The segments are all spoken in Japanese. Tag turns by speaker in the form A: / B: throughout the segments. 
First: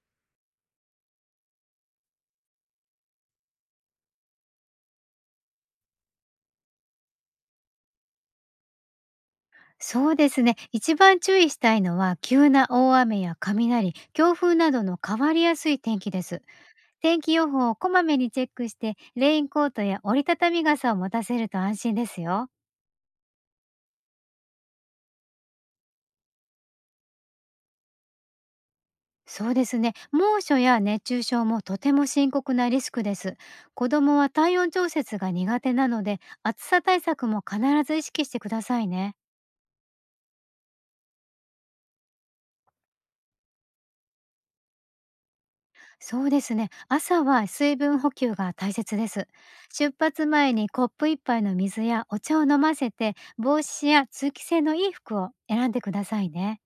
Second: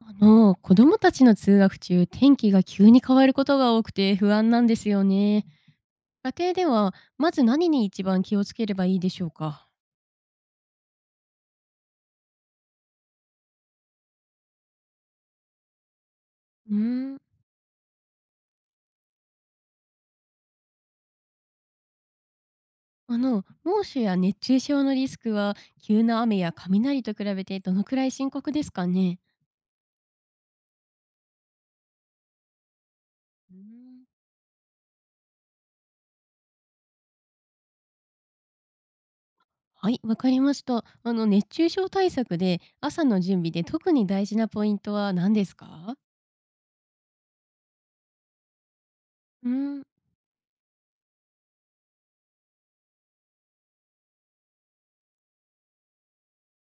A: 子供たちの通学中、天気が急に変わることが多くて不安なんですよね。家庭では、まず何に一番気をつければいいでしょうか？
B: そうですね。一番注意したいのは、急な大雨や雷、強風などの変わりやすい天気です。
A: うーん。
B: 天気予報をこまめにチェックして、レインコートや折りたたみ傘を持たせると安心ですよ。
A: 猛暑や熱中症のリスクは、急な雨や雷と比べてどのくらい深刻ですかね？
B: そうですね。猛暑や熱中症もとても深刻なリスクです。
A: うー
B: 子
A: ん。
B: 供は体温調節が苦手なので、暑さ対策も必ず意識してくださいね。
A: はい、わかりました。熱中症対策で、朝の準備で特に大事なポイントは何ですか？
B: そうですね。朝は水分補給が大切です。
A: うーん。
B: 出発前にコップ一杯の水やお茶を飲ませて、帽子や通気性のいい服を選んでくださいね。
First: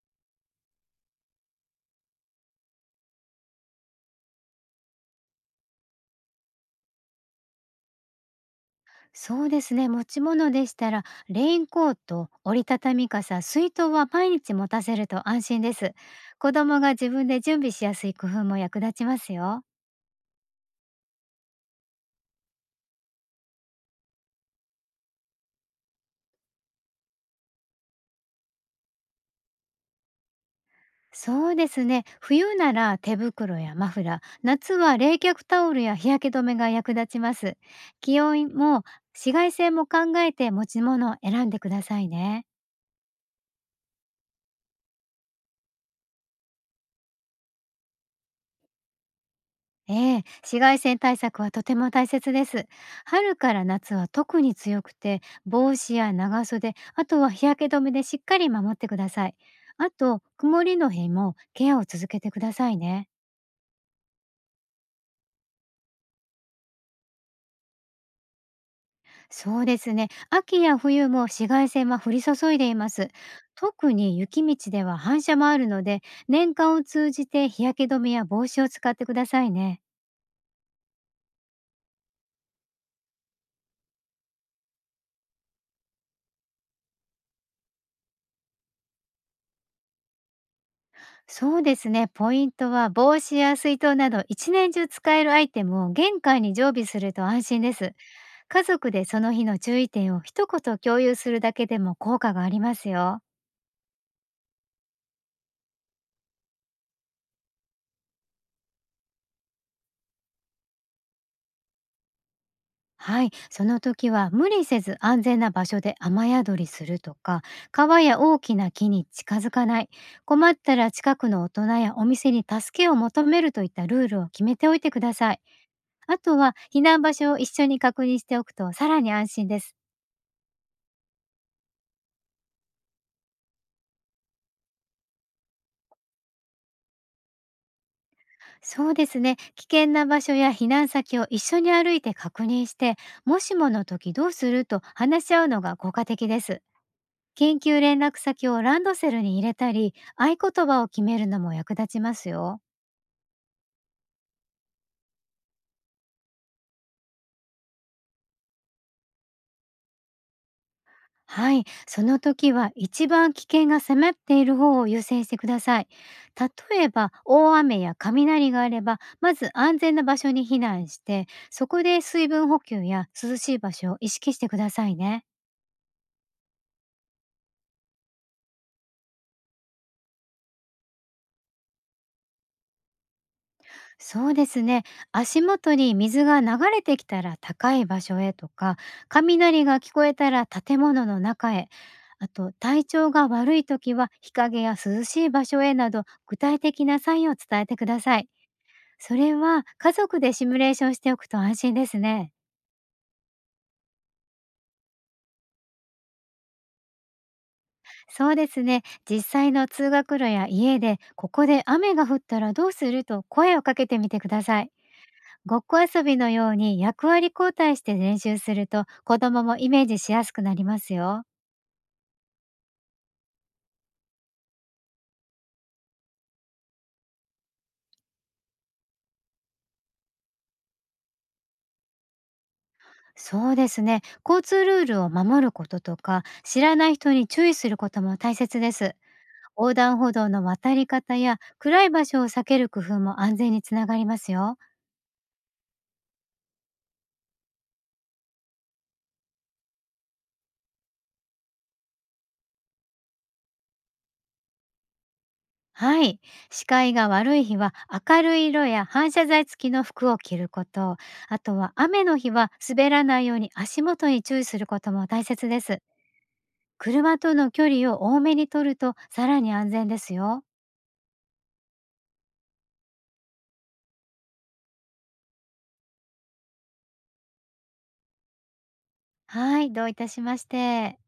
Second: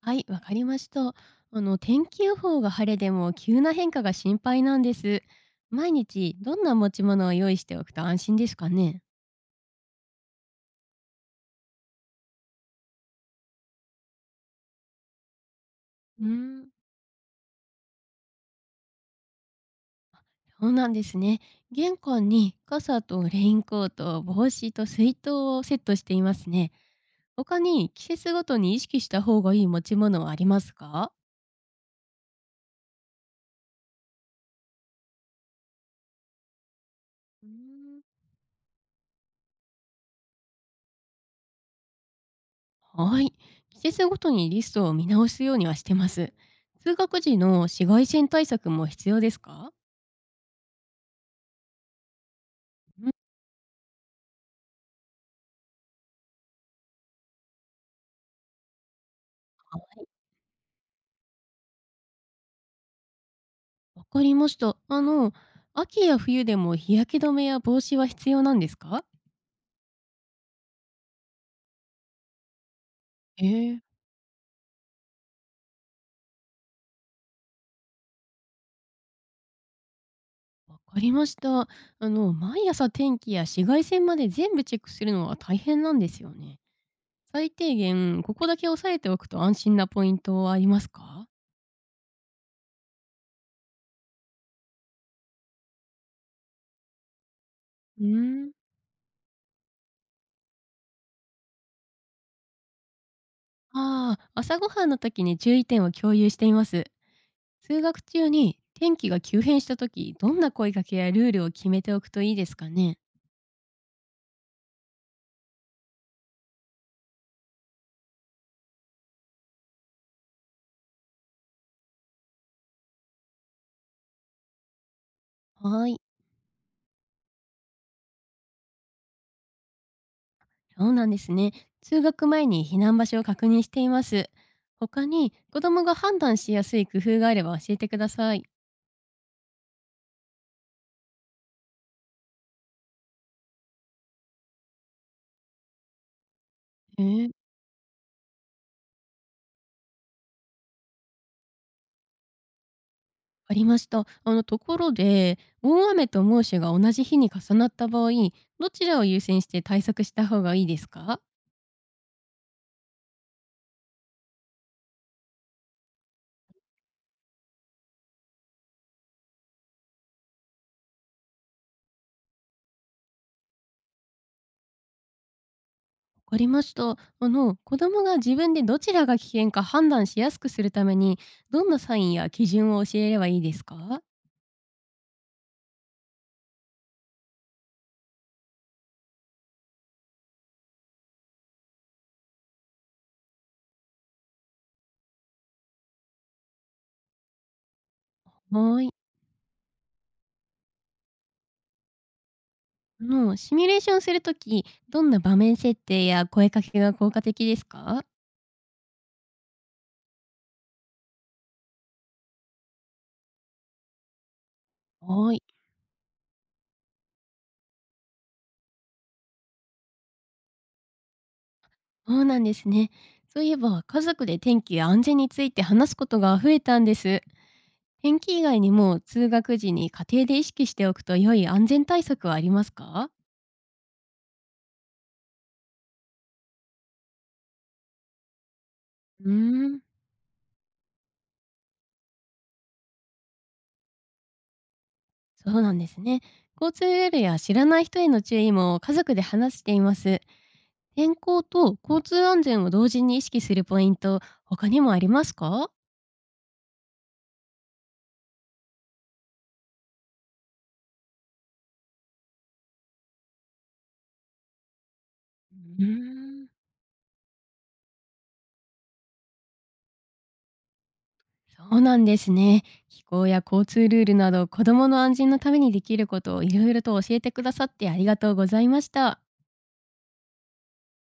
A: はい、わかりました。天気予報が晴れでも急な変化が心配なんです。毎日どんな持ち物を用意しておくと安心ですかね。
B: そうですね。持ち物でしたら、レインコート、折りたたみ傘、水筒は毎日持たせると安心です。
A: うー
B: 子
A: ん、
B: 供が自分で準備しやすい工夫も役立ちますよ。
A: そうなんですね。玄関に傘とレインコート、帽子と水筒をセットしていますね。他に季節ごとに意識した方がいい持ち物はありますか？
B: そうですね。冬なら手袋やマフラー、夏は冷却タオルや日焼け止めが役立ちま
A: う
B: す。
A: ー
B: 気温も紫外線も考えて持ち物を選んでくださいね。
A: ん。はい。季節ごとにリストを見直すようにはしてます。通学時の紫外線対策も必要ですか？
B: ええ、紫外線対策はとても大切です。
A: うん。
B: 春から夏は特に強くて、帽子や長袖、あとは日焼け止めでしっかり守ってください。あと、曇りの日もケアを続けてくださいね。
A: わかりました。秋や冬でも日焼け止めや帽子は必要なんですか？
B: そうですね。秋や冬も紫外線は降り注いでいます。
A: ええ。
B: 特に雪道では反射もあるので、年間を通じて日焼け止めや帽子を使ってくださいね。
A: わかりました。毎朝天気や紫外線まで全部チェックするのは大変なんですよね。最低限、ここだけ押さえておくと安心なポイントはありますか？
B: そうですね。ポイントは帽子や水筒など一年中使えるアイテムを玄関に常備すると安心です。
A: うーん。
B: 家族でその日の注意点を一言共有するだけでも効果がありますよ。
A: ああ、朝ごはんの時に注意点を共有しています。通学中に天気が急変した時、どんな声かけやルールを決めておくといいですかね？
B: はい、その時は無理せず安全な場所で雨宿りするとか、川や大きな木に近づかない、困ったら近くの大人やお店に助けを求めるといったルールを決めておいてください。
A: はーい。
B: あとは避難場所を一緒に確認しておくとさらに安心です。
A: そうなんですね。通学前に避難場所を確認しています。他に子供が判断しやすい工夫があれば教えてください。
B: そうですね、危険な場所や避難先を一緒に歩いて確認して、もしもの時どうすると話し合うのが効果的です。
A: えー
B: 研究連絡先をランドセルに入れたり、合言葉を決めるのも役立ちますよ。
A: ありました。ところで大雨と猛暑が同じ日に重なった場合、どちらを優先して対策した方がいいですか？
B: はい、その時は一番危険が迫っている方を優先してください。例えば大雨や雷があればまず安全な場所に避難して、そこで水分補給や涼しい場所を意識してくださいね。
A: わかりました。子供が自分でどちらが危険か判断しやすくするためにどんなサインや基準を教えればいいですか？は
B: そうですね。足元に水が流れてきたら高い場所へとか、雷が聞こえたら建物の中へ、あと体調が悪い時は日陰や涼しい場所へなど具体的なサインを伝えてください。
A: ーい。
B: それは家族でシミュレーションしておくと安心ですね。
A: シミュレーションするとき、どんな場面設定や声かけが効果的ですか？
B: そうですね。実際の通学路や家でここで雨が降ったらどうすると声をかけてみてください。
A: はい。
B: ごっこ遊びのように役割交代して練習すると子供もイメージしやすくなりますよ。
A: そうなんですね。そういえば、家族で天気や安全について話すことが増えたんです。天気以外にも、通学時に家庭で意識しておくと良い安全対策はありますか？
B: そうですね。交通ルールを守ることとか、知らない人に注意することも大切です。
A: うー
B: 横
A: ん、
B: 断歩道の渡り方や暗い場所を避ける工夫も安全につながりますよ。
A: そうなんですね。交通ルールや知らない人への注意も家族で話しています。天候と交通安全を同時に意識するポイント、他にもありますか？
B: はい。視界が悪い日は明るい色や反射材付きの服を着ること、あとは雨の日は滑らないように足元に注意することも大切です。
A: うーん。
B: 車との距離を多めに取るとさらに安全ですよ。
A: そうなんですね。気候や交通ルールなど、子どもの安全のためにできることをいろいろと教えてくださってありがとうございました。
B: はい、どういたしまして。